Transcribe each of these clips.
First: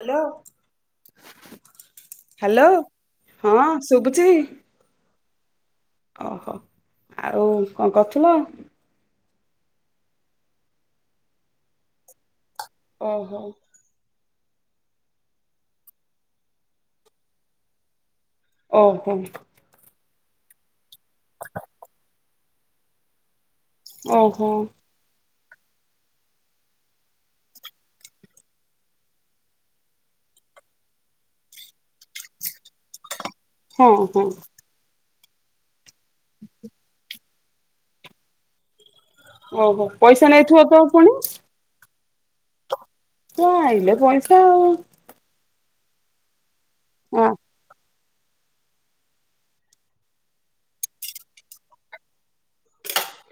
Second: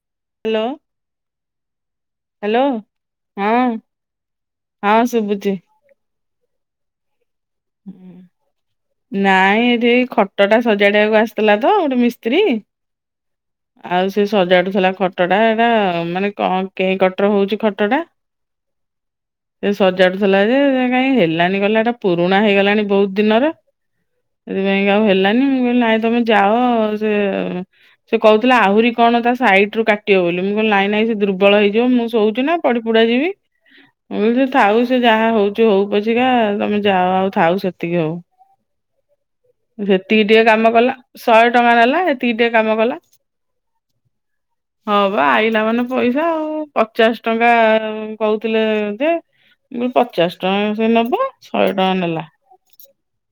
Hello hello ହଁ ଶୁଭୁଛି। ହଁ ଶୁଭୁଛି। ଓ ହୋ ଆଉ କଣ କରଥୁଲ? ନାଇଁ ଏଠି ଏଇ ଖଟ ଟା ସଜାଡିବାକୁ ଆସିଥିଲା ତ ଗୋଟେ ମିସ୍ତ୍ରୀ। ଓ ହୋ। ଆଉ ସେ ସଜାଡୁଥିଲା ଖଟଟା ଏଟା ମାନେ କଁ କେଁ କଟର ହଉଛି ଖଟ ଟା। ଓ ହୋ। ସେ ସଜାଡୁଥିଲା ଯେ ସେ କାହିଁ ହେଲାନି କହିଲା ଏଟା ପୁରୁଣା ହେଇଗଲାଣି ବହୁତ ଦିନର। ଓ ହୋ। ସେଥିପାଇଁ ଆଉ ହେଲାନି ମୁଁ କହିଲି ନାଇଁ ତମେ ଯାଅ ସେ। ସେ କହୁଥୁଲା ଆହୁରି କଣ ତା ସାଇଟ ରୁ କାଟିବ ବୋଲି ମୁଁ କହିଲି ନାଇଁ ନାଇଁ ସେ ଦୁର୍ବଳ ହେଇଯିବ ମୁଁ ଶୋଉଛି ନାଁ। ପାଡିପୁଡା ଯିବି। ହଁ ହଁ ମୁଁ କହିଲି ଥାଉ ସେ ଯାହା ହଉଛି ହଉ ପଛିକା ତମେ ଯାଅ ଆଉ ଥାଉ ସେତିକି ହଉ। ଓହୋ ସେତିକି ପଇସା ଟିକେ ନେଇଥିବ କାମ ତ କଲା ପୁଣି ଶହେ ଟଙ୍କା ନେଲା ଏତିକି ଟିକେ କାମ କଲା। ହଁ ଆଇଲେ ପଇସା ଆଉଁ। ହଁ ବା ଆଇଲା ମାନେ ପଇସା ଆଉ ପଚାଶ ଟଙ୍କା କହୁଥିଲେ ଯେ ମୁଁ କହିଲି ପଚାଶ ଟଙ୍କା କଣ ସେ ନେବେ ଶହେ ଟଙ୍କା ନେଲା।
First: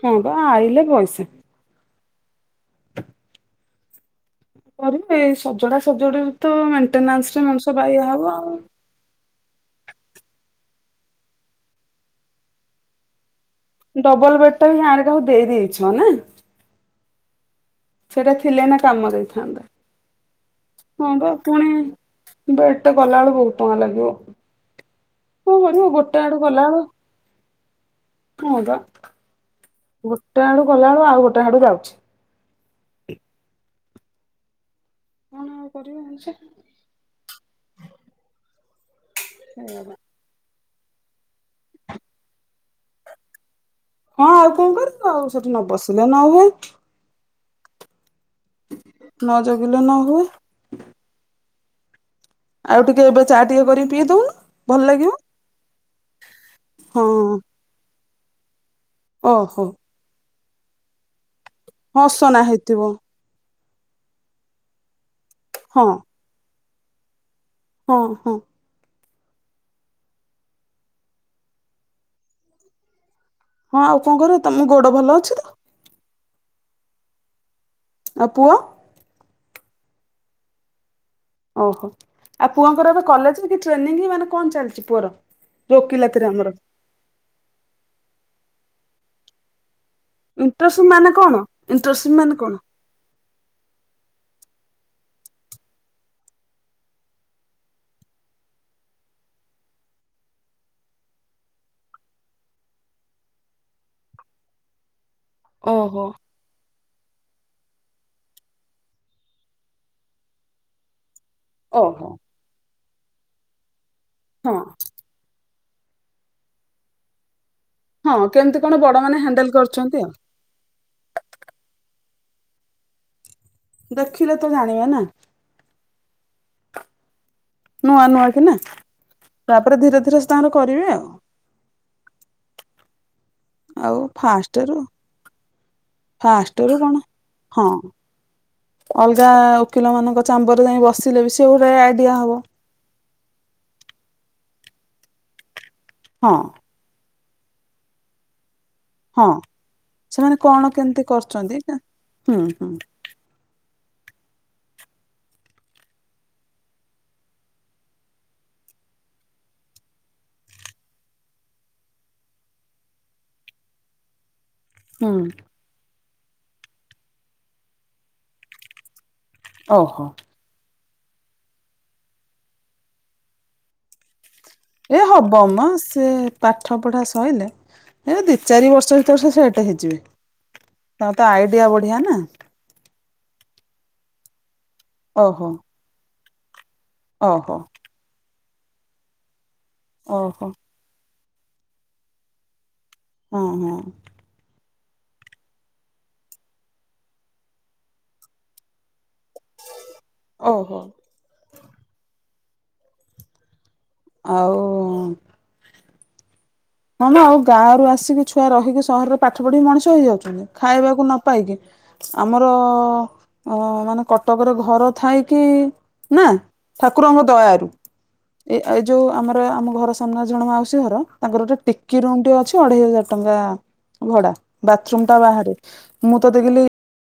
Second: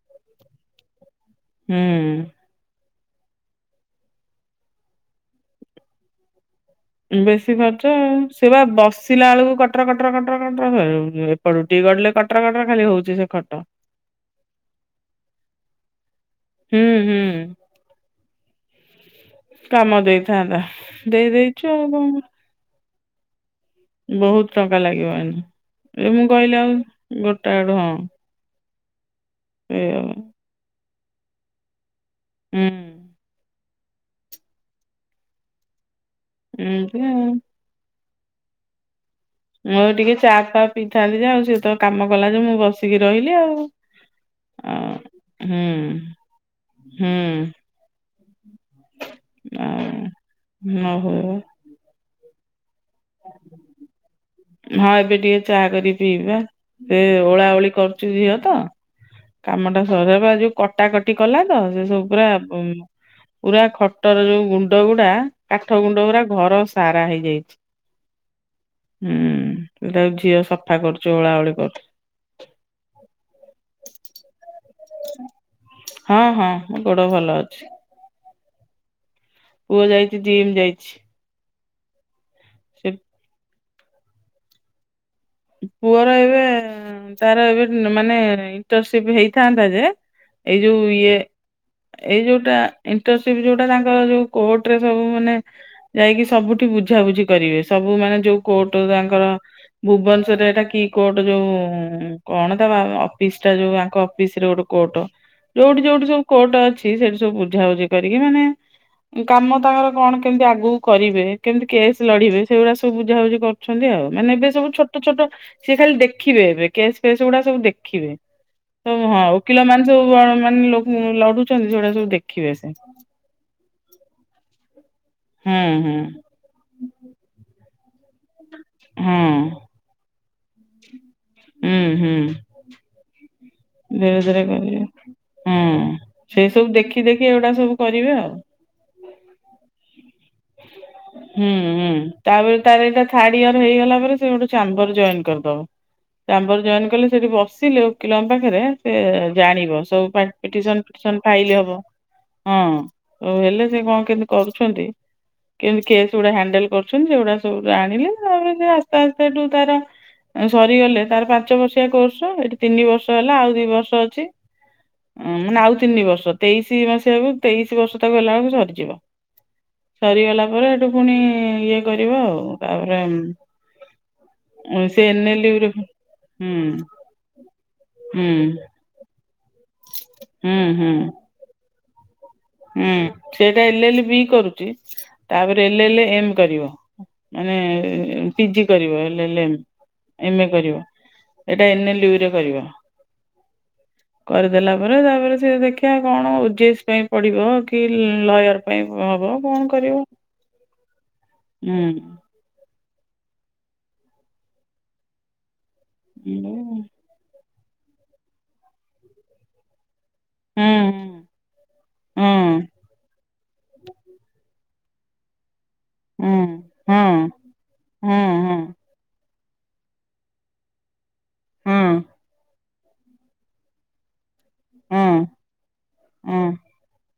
ହଁ ପା ଆଇଲେ ପଇସା। ହୁଁ। କରିବେଏ ସଜଡା ସଜଡି ରୁ ତ ମା ବେଶୀ ଖର୍ଚ୍ଚ ଆଉଁ ସେ ବା ବସେ ସିଲା ବେଳକୁ କଟର କଟର କଟର କଟର ଉଁ ମଁ ଏପଟକୁ ଟିକେ ଗଡିଲେ କଟର କଟର ଖାଲି ହଉଛି ସେ ଖଟ। ଡବଲ ବେଡ୍ ଟା ବି ଗାଁରେ। କାହାକୁ ଦେଇ ଦେଇଛନାଁ। ହୁଁ ହୁଁ। ସେଇଟା ଥିଲେ ଏଇନା କାମରେ ଆଇ କାମ ଦେଇଥାନ୍ତା ଦେଇ ପୁଣି ଦେଇଛୁ ଆଉ କଣ। ବେଡ୍ ଟେ କଲାବେଳକୁ ବହୁତ ଟଙ୍କା ଲାଗିବ କରିବ ଏଇନେ ଏ ଗୋଟେ ମୁଁ ଆଡୁ କହିଲି ଗଲାବେଳୁ ଆଉ ଗୋଟା ଆଡୁ ହଁ। ହଁ ବା ସେଇ ହୁଁ ଗୋଟେ ଆଡୁ କଲା ବେଳୁ ଆଉ ଗୋଟେ ଆଡୁ ଯାଉଛି। ହୁଁ। କଣ ଆଉ କରିବ ମଣିଷ। ଉଁ ହୁଁ। ମୁଁ ଆଉ ଟିକେ ଚା ଫା ପିଇଥାନ୍ତି ଯେ ଆଉ ସିଏ ତ କାମ କଲା ଯେ ମୁଁ ବସିକି ରହିଲି ଆଉ। ହଁ ଆଉ କଣ କରିବୁ ଆଉ ସେଠି ହୁଁ ନ ବସିଲେ ନ ହୁଏ। ହୁଁ। ନ ଜଗିଲେ ନ ଆଉ ହୁଏ। ନହୁଏ ବା। ଆଉ ଟିକେ ଏବେ ଚା ଟିକେ କରିକି ପିଇଦଉନୁ। ହଁ ଏବେ ଟିକେ ଚାହା କରିକି ପିଇବିବା ସେ ହଁ ଓଳା ଓଳି କରୁଛି ଝିଅ ତ। ଓହୋ। କାମଟା ସରିବା କୁ କଟାକଟି କଲା ତ ସେ ସବୁ ହଁ ପୁରା ଅସନା ହେଇଥିବ ପୁରା ଖଟର ଯୋଉ ଗୁଣ୍ଡ ଗୁଡା କାଠ ହଁ ଗୁଣ୍ଡ ଗୁରା ଘର ସାରା ହେଇଯାଇଛି। ହଁ ହଁ। ହୁଁ, ତାକୁ ଝିଅ ସଫା କରୁଛି ଓଳା ଓଳି କରୁଛି। ହଁ ଆଉ କଣ କରିବୁ, ତମ ଗୋଡ ଭଲ ଅଛି ତ? ହଁ ହଁ ମୋ ଗୋଡ ଭଲ ଅଛି। ଆ ପୁଅ? ପୁଅ ଯାଇଛି ଜିମ ଯାଇଛି। ଓହୋ, ଆଉ ପୁଅଙ୍କର ଏବେ କଲେଜ କି ଟ୍ରେନିଂ ମାନେ କଣ ଚାଲିଛି ପୁଅର? ଯୋଉ ପୁଅର ଓକିଲାତିରେ ଏବେ ଆମର ତାର ଏବେ ମାନେ ଇଣ୍ଟରନସିପ ହେଇଥାନ୍ତା ଯେ ଏଇ ଇଣ୍ଟରସିପ ଯୋଉ ମାନେ ଇଏ କଣ ଇଣ୍ଟରସିପ ଏଇ ମାନେ କଣ ଯୋଉଟା ଇଣ୍ଟରସିପ ଯୋଉଟା ତାଙ୍କର ଯୋଉ କୋଟ ରେ ସବୁ ମାନେ ଯାଇକି ସବୁଠି ବୁଝାବୁଝି କରିବେ ସବୁ ମାନେ ଯୋଉ କୋର୍ଟ ତାଙ୍କର ଭୁବନ କି କୋର୍ଟ ଯୋଉଁ କଣ ତା ଅଫିସ ଟା ଯୋଉ ଆଙ୍କ ଅଫିସରେ ଗୋଟେ କୋର୍ଟ। ଯୋଉଠି ଓହୋ ଯୋଉଠି ସବୁ କୋର୍ଟ ଅଛି ସେଠି ସବୁ ବୁଝାବୁଝି କରିକି ମାନେ କାମ ତାଙ୍କର କଣ କେମିତି ଆଗକୁ କରିବେ। କେମିତି କେସ୍ ଓହୋ ଲଢିବେ ସେଗୁଡା ସବୁ ବୁଝାବୁଝି କରଛନ୍ତି ଆଉ ମାନେ ଏବେ ହଁ। ସବୁ ଛୋ ଛୋଟ ଛୋଟ ସିଏ ଖାଲି ଦେଖିବେ ଏବେ କେସ୍ ଫେସ୍ ଗୁଡା ସବୁ ଦେ ଖିବେ ହଁ କେମିତି କଣ ବଡ ତ ମାନେ ହଁ ହ୍ୟାଣ୍ଡେଲ ଓକିଲ ମାନେ କରୁଛନ୍ତି ଆଉ। ସବୁ କଣ ମାନେ ଲୋ ଲଢୁଛନ୍ତି ସେଗୁଡା ସବୁ ଦେଖିବେ ସେ। ଦେଖିଲେ ତ ଜାଣିବେ ନା। ହୁଁ ହୁଁ। ନୂଆ ନୂଆ କି ନା ହଁ ତାପରେ ଧୀରେ ଧୀରେ ସେ ତାଙ୍କର କରିବେ ଆଉ। ହୁଁ ହୁଁ। ଆଉ ଧୀରେ ଧୀରେ ଫାଷ୍ଟ ରୁ। କରିବେ ହୁଁ ସେଇ ସବୁ ଦେଖି ଦେଖି ଏଗୁଡା ହଁ ସବୁ କରିବେ ଆଉ। ଅଲଗା ଓକିଲ ମାନଙ୍କ ଚାମ୍ବରରେ ଯାଇ ବସିଲେ ବି ହୁଁ ସେ ଗୋଟେ ହୁଁ ଆଇଡିଆ ହବ। ତାପରେ ତାର ଏଇଟା ଥାର୍ଡ ଇୟର ହେଇଗଲା ପରେ ସେ ଗୋଟେ ଚାମ୍ବର ଜଏନ କରିଦବ ହଁ ଚାମ୍ବର ଜଏନ୍ କଲେ ସେଠି ବ ଓକିଲଙ୍କ ପାଖରେ। ସେ ହଁ ଜାଣିବ ସବୁ ସେମାନେ କଣ ପିଟିସନ କେମିତି ଫିଟିସନ୍ କରୁଛନ୍ତି ଫାଇଲ ହବ ହୁଁ ହଁ। ହୁଁ ହଉ ହେଲେ ସେ କଣ କେମତି କରୁଛନ୍ତି କେମତି କେସ୍ ଗୁଡା ହାଣ୍ଡେଲ କରୁଛନ୍ତି ସେଗୁଡା ସବୁ ଜାଣିଲେ ତାପରେ ସେ ଆସ୍ତେ ଆସ୍ତେ ସେଠୁ ତାର ସରିଗଲେ ତାର ପାଞ୍ଚ ବର୍ଷିଆ କୋର୍ସ ଏଠି ତିନି ବର୍ଷ ହେଲା ଆଉ ଦି ବର୍ଷ ଅଛି ହୁଁ ଅଁ ମାନେ ଆଉ ତିନି ବର୍ଷ ତେଇଶି ମସିହାକୁ ତେଇଶି ବର୍ଷ ତାକୁ ହେଲା ଆଳକୁ ସରିଯିବ। ଓହୋ ସରିଗଲା ପରେ ହେଠୁ ପୁଣି ଇଏ କରିବ ଆଉ ତାପରେ ଉଁ ଏ ହବ ମ ସେ ପାଠ ପଢା ସଇଲେ ଏ ହୁଁ ଦି ଚାରି ବର୍ଷ ଭିତରେ ସେ ସେଟ୍ ହେଇ ଯିବା ହୁଁ ହୁଁ ତାର ତ ଆଇଡିଆ ବଢିଆ ନା ହୁଁ ସେ ଟା ଏଲେ ଏଲେ ବି କରୁଚି ଓହୋ ତାପରେ ଏଲେ ଏଲେ ଏମ୍ କରିବ। ମାନେ ଓହୋ ପିଜି କରିବ ଏଲେ ଏଲେ ଏମ୍ ଓହୋ ଏମେ କରିବ। ଏଇଟା ଏନେଲେ୍ ବି ରେ କରିବ। ହଁ ହଁ। କରିଦେଲା ପରେ ତାପରେ ସେ ଦେଖିବା କଣ ଓ ଜି ଏଶ୍ ପାଇଁ ପଡିବ କି ଲୟର୍ ପାଇଁ ହବ କଣ କରିବ ଓହୋ। ହୁଁ। ଆଉ ହୁଁ [inaudible] ହଁ ମ ଆଉ ଗା ରୁ ଆସିକି ଛୁଆ ରହିକି ସହରରେ ପାଠ ପଢି ମଣିଷ ହେଇଯାଉଚୁ ହୁଁ ଖାଇବାକୁ ନ ପାଇକି ଆମର ହୁଁ ଅ ମାନେ କଟକରେ ଘର ଥାଇ କି ନା ହୁଁ ଠାକୁରଙ୍କ ଦୟାରୁ ହଁ ହଁ ଏ ଏ ଯୋଉ ଆମର ଆମ ଘର ସାମ୍ନାରେ ଜଣେ ମାଉସୀ ଘର ତାଙ୍କର ଗୋଟେ ହଁ ଟିକି ରୁମ୍ ଟେ ଅଛି ଅଢ଼େଇ ହଜାର ଟଙ୍କା ଭଡ଼ା ଟିକ୍ ବାଥରୁମ୍ ଟା ହଁ ବାହାରେ ମୁଁ ତ ହଁ ଦେଖିଲି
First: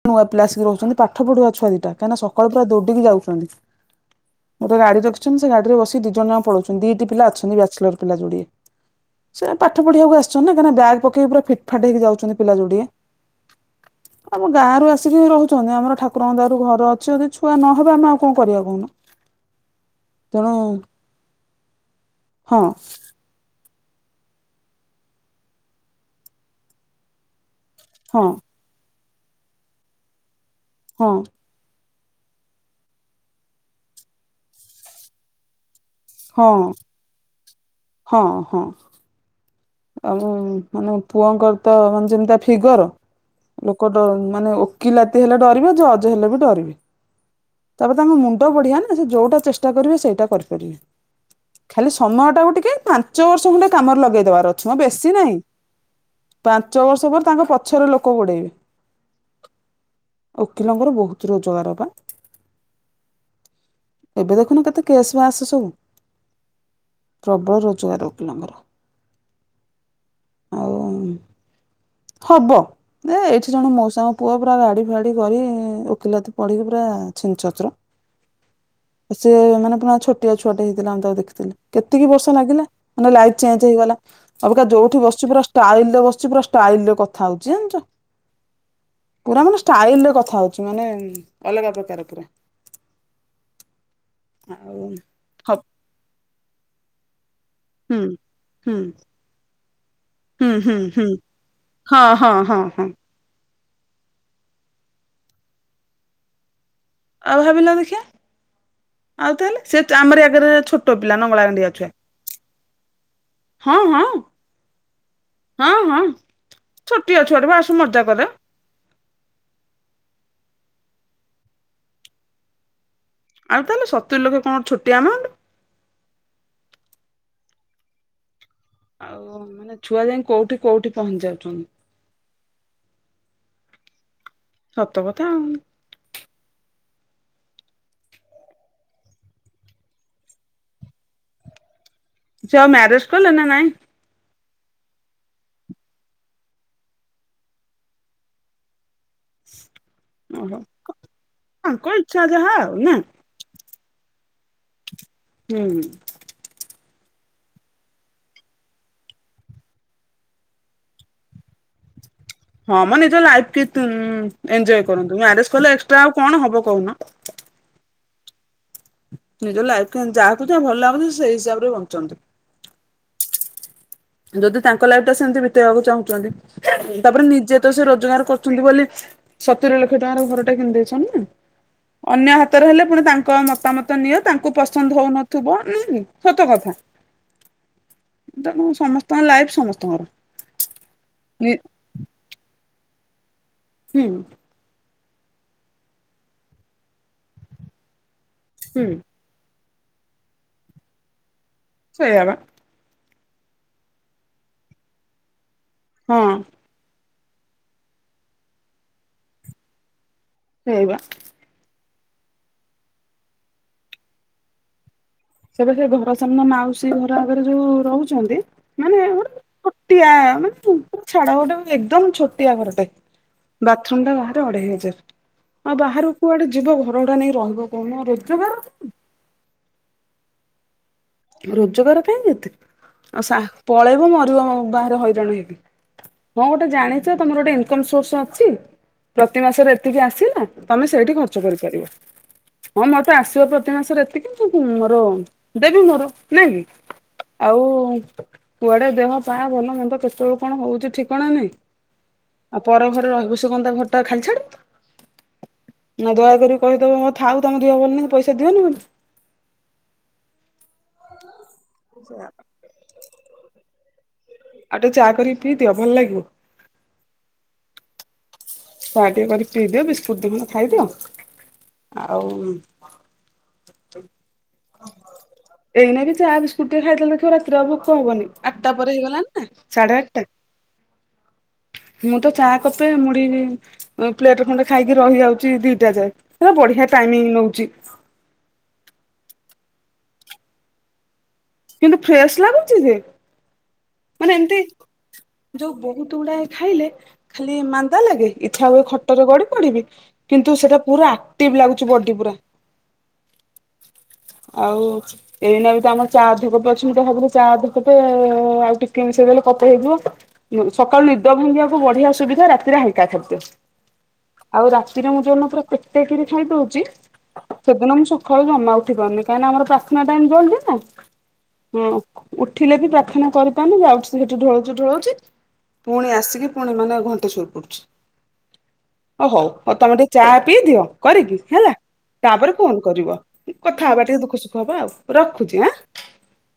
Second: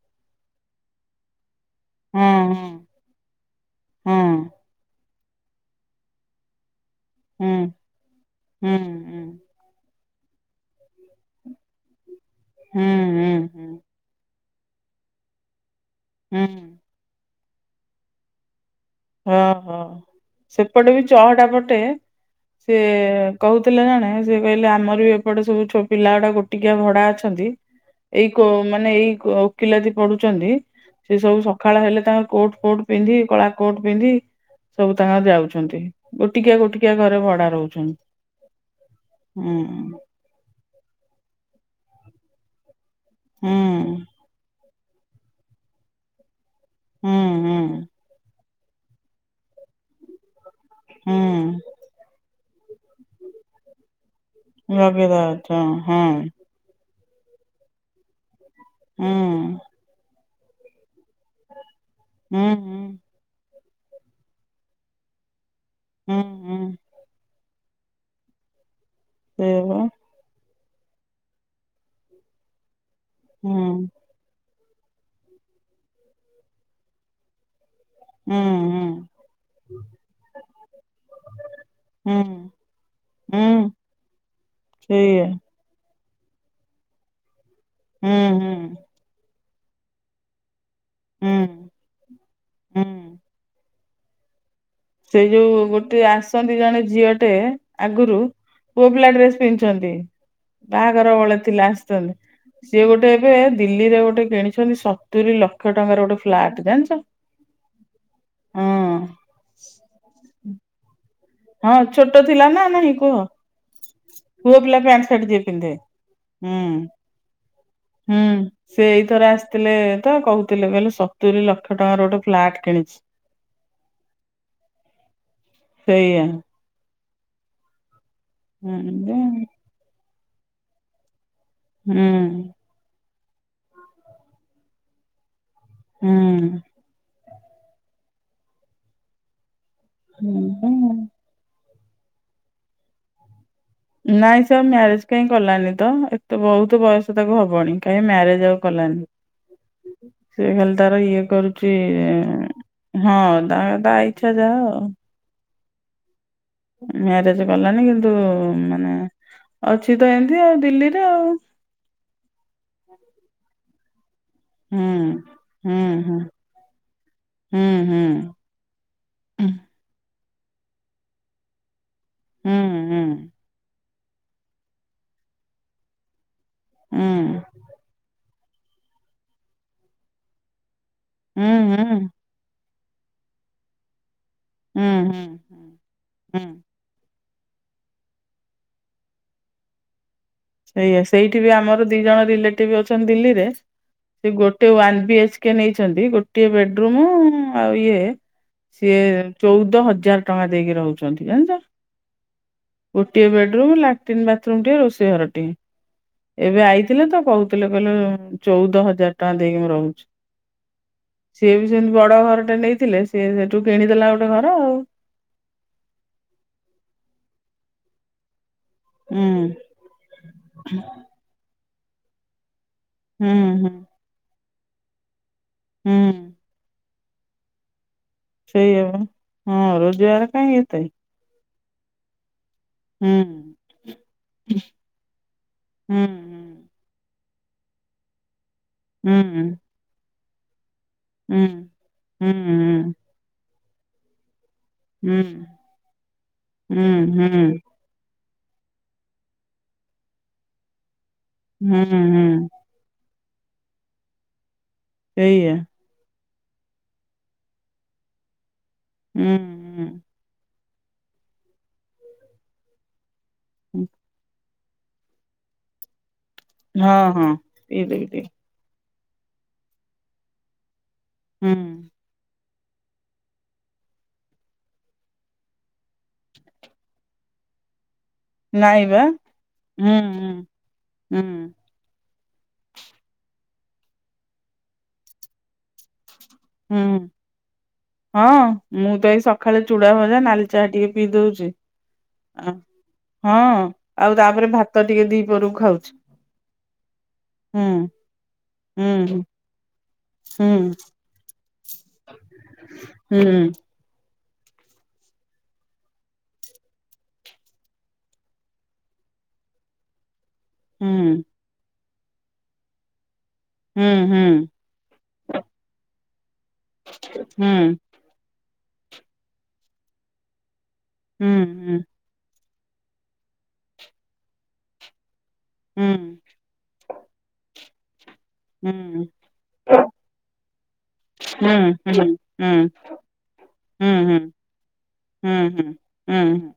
ନୂଆ ପିଲା ଆସି ରହୁଚନ୍ତି ପାଠ ପଢୁଆ ଛୁଆ ଦିଟା କାଇଁନା ହଁ ସକାଳୁ ହଁ ପୁରା ଦୌଡ଼ିକି ଯାଉଚନ୍ତି ହଁ ଗୋଟେ ଗାଡି ରଖିଚନ୍ତି ସେ ଗାଡିରେ ବସି ଦି ଜଣ ଯାକ ପଳଉଚନ୍ତି ଦିଟି ପିଲା ହଁ ହୁଁ ହୁଁ ଅଛନ୍ତି ବ୍ୟାଚେଲର୍ ପିଲା ଯୋଡିଏ ହୁଁ ହୁଁ। ସେ ପାଠ ପଢିବାକୁ ଆସିଚନ୍ତି ନା କାଁଇନା ବ୍ୟାଗ୍ ପକେଇ ପୁରା ଫିଟ୍ ଫାଟ୍ ହେଇକି ଯାଉଚନ୍ତି ପିଲା ଯୋଡିଏ ହୁଁ ହୁଁ ଆମ ଗାଁରୁ ଆସିକି ରହୁଚନ୍ତି ଆମର ଠାକୁରଙ୍କ ଦୟାରୁ ହୁଁ ଘର ଅଛି ଯଦି ଛୁଆ ନହେବେ ଆମେ ଆଉ କଁ କରିଆ କହୁନୁ ହଁ ହଁ ସେପଟେ ବି ଚହଟା ପଟେ ହଁ ସେ କହୁଥିଲେ ଜଣେ ସେ କହିଲେ ଆମର ବି ଏପଟେ ସବୁ ଛୋ ପିଲା ଗୁଡା ଗୋଟିକିଆ ଭଡା ଅଛନ୍ତି। ହଁ ଏଇ କୋ ମାନେ ଏଇ କ ଓକିଲାତି ପଢୁଚନ୍ତି ହଁ ସେ ସବୁ ସ ଖାଳ ହେଲେ ତାଙ୍କର କୋଟ୍ କୋଟ୍ ପିନ୍ଧି କଳା କୋଟ୍ ପିନ୍ଧି ସବୁ ତାଙ୍କର ଯାଉଛନ୍ତି। ହଁ ଗୋଟିକିଆ ଗୋଟିକିଆ ଘରେ ବଡା ରହୁଚନ୍ତି। ହଁ ହଁ। ହୁଁ। ଆଉ ମାନେ ପୁଅଙ୍କର ତ ମାନେ ଯେମିତିଆ ଫିଗର ହୁଁ ଲୋକ ଡ ମାନେ ଓ କିଲାତି ହେଲେ ଡରିବେ ଯେ ଜଜ୍ ହେଲେ ବି ଡରିବେ ହୁଁ ହୁଁ ତାପରେ ତାଙ୍କ ମୁ ଣ୍ତ ବଢିଆ ନା ସେ ଯୋଉଟା ଚେଷ୍ଟା କରିବେ ସେଇଟା କରିପାରିବେ ହୁଁ ଖାଲି ସମୟ ଟାକୁ ଟିକେ ପ୍ଲା ଞ୍ଚ ବର୍ଷ ଖଣ୍ଡେ କାମରେ ଲଗେଇଦବାର ଅଛି ହଁ ବେଶୀ ଲଗେଇଦବା ନାଇଁ କଥା ହଁ। ପାଞ୍ଚ ବର୍ଷ ପରେ ତାଙ୍କ ପଛରେ ଲୋକ ଗୋଡେଇବେ ଉଁ। ଓକିଲଙ୍କ ର ବହୁତୁ ରୋଜଗାର ବା ହୁଁ ହୁଁ ଏବେ ଦେଖୁନ କେତେ କେସ୍ ବାସ୍ ସବୁ ହୁଁ ହୁଁ ପ୍ରବଳ ରୋଜଗାର ଓକିଲଙ୍କର ସେୟା ବା ଆଉ ହବ ଦେ ହୁଁ ଏଠି ଜଣେ ମଉସା ଙ୍କ ପୁଅ ପୁରା ଗାଡି ଜାଡି ବହି ଓକିଲା ତ ପଢିକି ପୁରା ଛିଚତ୍ର। ହଁ। ସେ ମାନେ ପୁା ଛୋଆ ଛୁଆଟେ ହେଇଥିଲା ଆମ ତାକୁ ଦେଖିଥିଲି କେତିକି ବର୍ଷ ହୁଁ। ଲାଗିଲା। ମାନେ ଲାଇଫ ଚେଞ୍ଜ ହୁଁ ହେଇଗଲା ଅବିକା ଯୋଉଠି ସେଇଆ ବସିଛି ପୁରା ଷ୍ଟାଇଲରେ ବସିଛି ପୁରା ସ୍ତଇଲରେ କଥା ହଉଛି ଜାଣିଛ ହୁଁ ହୁଁ ପୁରା ମାନେ ଷ୍ଟାଇଲ ରେ କଥା ହଉଛି। ଅଛ ମାନେ ହୁଁ ଅଲଗା ପ୍ରକାର ପା ହୁଁ ଆଉ ସେ ଯୋଉ ହବ ଗୋଟେ ଆସନ୍ତି ଜଣେ ଝିଅଟେ ହୁଁ ଆଗରୁ ହୁଁ ପୁ ପିଲା ଡ୍ରେସ ପିନ୍ଧ ହୁଁ ହୁଁ ହୁଁ ବାହାଘର ବେଳେ ଥିଲା ହଁ ହଁ ହଁ ଆସିଛନ୍ତି ସିଏ ହଁ ଗୋଟେ। ଏବେ ଦିଲ୍ଲୀରେ ଗୋଟେ କିଣିଛନ୍ତି ସତୁରିୀ ଲକ୍ଷ ଟଙ୍କାର ଗୋଟେ ଫ୍ଲାଟ ଜାଣିଛ। ଆଉ ଭାବିଲ ଦେଖିିବା ହଁ ଆଉ ତାହେଲେ ସେ ଆମର ଆଗରେ ଛୋଟ। ପିଲା ନ ଅଳା କାଣ୍ଡି ହଁ ଆଖେ ଛୋଟ ଥିଲା ନା ନାହିଁ କୁହ ହଁ ହଁ। ପୁଅ ପିଲା ପ୍ୟାଣ୍ଟ ସାର୍ଟ ଯିଏ ପିନ୍ଧେ ହୁଁ। ଅଛ [unintelligible] ହୁଁ। ସେ ଏଇଥର ଆସିଥିଲେ ତ କହୁଥିଲେ କହିଲେ ସତୁରି ଲକ୍ଷ ଟଙ୍କାର ଗୋଟେ ଫ୍ଲାଟ କିଣିଛି। ଆଉ ତାହେଲେ ସତୁ ଲକ୍ଷ କଣ ଛଟି ଆମାଉଣ୍ଟ। ସେଇଆ। ହୁଁ ଆଉ ଯେ- ମାନେ ଛୁଆ ଯାଇ କୋଉଠି କୋଉଠି ପହଞ୍ଚାଉଛନ୍ତି। ହୁଁ। ସତ କଥା ଆଉ। ହୁଁ। ହୁଁ ହଁ। ସେଉ ମ୍ୟାରେଜ କଲେ ନା ନାଇଁ ନାଇଁ ସ ମ୍ୟାରେଜ କାହିଁ କଲାନି ତ ଏତେ ବହୁତ ବୟସ ତାକୁ ହବନି କାହିଁକି ମ୍ୟାରେଜ ଆଉ କଲାନି। ହୁଁ। ସେ ଓହୋ ଖାଲି ତାର ଇଏ କରୁଛି ତାଙ୍କ ଇଚ୍ଛା ଯାହା ଆଉ ନା ହଁ ତା ତା ଇଚଛା ଯାଅ ଆଉ ହୁଁ। ମ୍ୟାରେଜ କଲାଣି କିନ୍ତୁ ମାନେ ଅଛି ତ ଏମିତି ଆଉ ଦିଲ୍ଲୀରେ ଆଉ ହଁ ମୋ ନିଜ ଲାଇଫ କି ଏଜୟ ହୁଁ କରନ୍ତୁ ମ୍ୟାରେଜ କଲେ ହୁଁ ଏକ୍ସଟ୍ରା ଆଉ କଣ ହବ କହୁନ। ହୁଁ ହୁଁ। ନିଜ ଲାଇଫ ଯହାକୁ ଯାହା ଭଲ ଲାଗୁଛି ସେଇ ହିସାବରେ ବଞ୍ଚନ୍ତି ହୁଁ ହୁଁ। ଯଦି ତାଙ୍କ ଲାଇଫ ତ ସେମିତି ବିତେଇବାକୁ ହୁଁ ଚାହୁଁଛନ୍ତି ହୁଁ ତାପରେ ନିଜେ ତ ସେ ରୋଜଗାର କର ବୋଲି ସତୁର ଲକ୍ଷ ଟଙ୍କାର ଘରଟା କିଣିଇଛନ୍ତି ନା ହୁଁ ହୁଁ। ଅନ୍ୟ ହାତରେ ହେଲେ ପୁଣି ତାଙ୍କ ମତାମତ ନିଅ ତାଙ୍କୁ ହୁଁ ପସନ୍ଦ ହୁଁ ହଉନଥିବ ନ ହୁଁ ସତ କଥା ତଣ ସମସ୍ତଙ୍କ ଲାଇଫ ସମସ୍ତଙ୍କର। ସେଇା ସେଇଠି ବି ଆମର ଦି ଜଣ ରିଲେଟିଭ ଅଛନ୍ତି ଦିଲ୍ଲୀରେ। ହୁଁ। ଗୋଟେ ୱନ୍ ବି ଏଚ କେ ନେଇଛନ୍ତି ଗୋଟିଏ ବେଡରୁୁମ୍ ଆଉ ଇଏ ହୁଁ ସିଏ ଚଉଦ ହଜାର ଟଙ୍କା ଦେଇକି ରହୁଛନ୍ତି ଜାଣିଛ। ସେଆବା। ଗୋଟିଏ ବେଡରୁମ୍ ଲାଟ୍ରନ୍ ବାଥରୁମଏ ରୋଷେଇ ଘରଟିଏ ହଁ ଏବେ ଆଇ ଥିଲେ ତ କହୁଥିଲେ କହିଲେ ଚଉଦ ହଜାର ଟଙ୍କା ଦେଇକି ମୁଁ ରହୁଛି। ରଇବା। ସିଏ ବି ସେମିତି ବଡ ଘରଟେ ନେଇଥିଲେ ସେି ସେଠୁ କିଣିଦେଲା ଗୋଟେ ଘର ଆଉ ସେବେ ସେ ଘର ସାମ୍ନ ମାଉସୀ ଘର ଆଗରେ ଯୋଉ ରହୁଛନ୍ତି ମାନେ ହୁଁ ଗୋଟେ ଛୋଟିଆ ମାନେ ଛାଡ ଗୋଟେ ଏକଦମ ଛୋଟିଆ ଘରଟେ ହୁଁ ହୁଁ ବାଥରୁମ ଟା ବା ଅଢେଇ ହଜାର ଆଉ ହୁଁ ବାହାର କୁଆଡେ ଯିବ ଘର ଭୁଡା ନେଇକି ରହିବ କଣ ରୋ ସେଆପା ହଁ ରୋଜଗାର କାଇଁ ଏତେ। ରୋଜଗାର କାହିଁକି ଏତେ ହୁଁ ଆଉ ସା ପଳେଇବ ମରିବ ବାହାରେ ହଇରାଣ ହେଇବକି। ହୁଁ ହଁ ଗୋଟେ ଜାଣିଚ ତମର ଗୋଟେ ଇନକମ ସୋର୍ସ ଅଛି ହୁଁ ପ୍ରତି ହୁଁ ମାସରେ ଏତିକି ଆସିଲା। ତମେ ସେଇଠି ଖର୍ଚ୍ଚ ହୁଁ କରିପାରିବ ହୁଁ ହଁ ମତେ ଆସିବ ପ୍ରତି ମାସରେ ଏ ମୋର ହୁଁ ଦେବି ମୋର ନାଇଁ ହୁଁ କି ହୁଁ ଆଉ କୁ କୁଆଡେ ଦେହ ପା ଭଲ ମନ୍ଦ କେତେବେଳଳେ କଣ ହଉଚି ଠିକଣା ନାହିଁ। ହୁଁ ହୁଁ। ଆଉ ପର ଘର ରହିବୁ ସିଏ କଣ ତା ଘର ଟା ଖାଲି ଛାଡିବ। ସେଇଆ। ନା ଦୟାକରି କହିଦବ ହୁଁ ଉଥା ତମ ଦେହ ଭଲ ନାହିଁ ପଇସା ଦିଅନି ବୋଲି। ହୁଁ। [unintelligible] ହୁଁ। ଆଉ ଟିକେ ଚା କରିକି ପିଇ ଦିଅ ଭଲ ଲାଗିବ। [unintelligible] ଚା ଟିକେ କରିକି ପିଇଦିଅ ବିସ୍କୁଟ ଦି ଖଣ୍ଡ ଖାଇଦିଅ। ହୁଁ। ଆଉ। ଏଇନା ଚା ବିସ୍କୁଟ ଖାଇଦେଲେ ଦେଖିବ ରାତିରେ ଆଉ ଭୋକ ହବନି। ଆଠଟା ନାଇଁ ପରେ ବା ହେଇଗଲାଣି ନା ହୁଁ ସାଢେ ଆଠଟା। ହୁଁ ହୁଁ ମୁଁ ତ ଚା କତେ ମୁଢ଼ି ପ୍ଲେଟ ଖଣ୍ଡେ ଖାଇକି ରହି ଯାଉଚି ଦିଟା ଯାଏ। ସେ ବଢିଆ ହୁଁ ଟାଇମି ନଉଚି। ହଁ ମୁଁ ତ ଏଇ ସକାଳେ ଚୁଡା ଭଜା ନାଲି ଚାହା ଟିକେ ପିଇ ଦୋ କିନ୍ତୁ ଫ୍ରେଶ ଲାଗୁଚି ଯେ। ହଁ ଆଉ ମାନେ ତାପରେ ଏମିତି ଭାତ ଟିକେ ଦି ଯୋଉ ବହୁତ ଗୁଡାଏ ଖାଇଲେ ଖାଲି ହୁଁ ମାନ୍ଦା ଲାଗେ ଇଚ୍ଛା ହୁଏ ହୁଁ ଖଟରେ ଗଡି ପଡିବି ହୁଁ କିନ୍ତୁ ସେଟା ପୁରା ଟିପ ଲାଗୁଚି ବଡ଼ି ପୁରା। ହୁଁ। ଆଉ ଏଇନାତ ଆମର ଚା ଅଧେ କପ୍ ଅଛି ମୁଁ ଭାବିଲି ଚା ଅଧେ କପ୍ ତ ଆଉ ଟିକେ ମିଶେଇଦେଲେ କପେ ହେଇଯିବ। ସକାଳୁ ହୁଁ ନିଦ ଭାଙ୍ଗିବାକୁ ବଢିଆ ସୁବିଧା ରାତିରେ ହାକା ଖାଦ୍ୟ। ହୁଁ ହୁଁ। ଆଉ ରାତିରେ ମୁଁ ଯୋଉଦୀନ ପୁରା ପେଟକିରି ଖାଇଦଉଚି ହୁଁ ସେଦିନ ମୁଁ ସକାଳୁ ଜମା ଉ ଠି ପାରୁନି କାଇକୀନ ଆମର ପ୍ରାର୍ଥନା ଟାଇମ ଜଳଦି ହୁଁ ନା ହଁ। ଉଠିଲେ ବି ପ୍ରାର୍ଥନା କରିପାରୁନି ଯାଉଚି ସେଠି ଢଳଉଚି ଢଳଉଚି। ହୁଁ ହୁଁ ପୁଣି ଆସିକି ପୁଣି ମାନେ ଘଣ୍ଟା ସୋଇ ପଡୁଚି। ହୁଁ ଓ ହଉ ହଉ ତମେ ଟିକେ ଚା ପିଇଦିଅ କରିକି ହେଲା ହୁଁ ହୁଁ ହୁଁ ତାପରେ ଫୋନ୍ କରିବ। କଥା ହବା ଟିକେ ହୁଁ ଦୁଃଖ ସୁଖ ହବା ଆଉ ହୁଁ ରଖୁଚି ଆଁ। ହୁଁ ହୁଁ।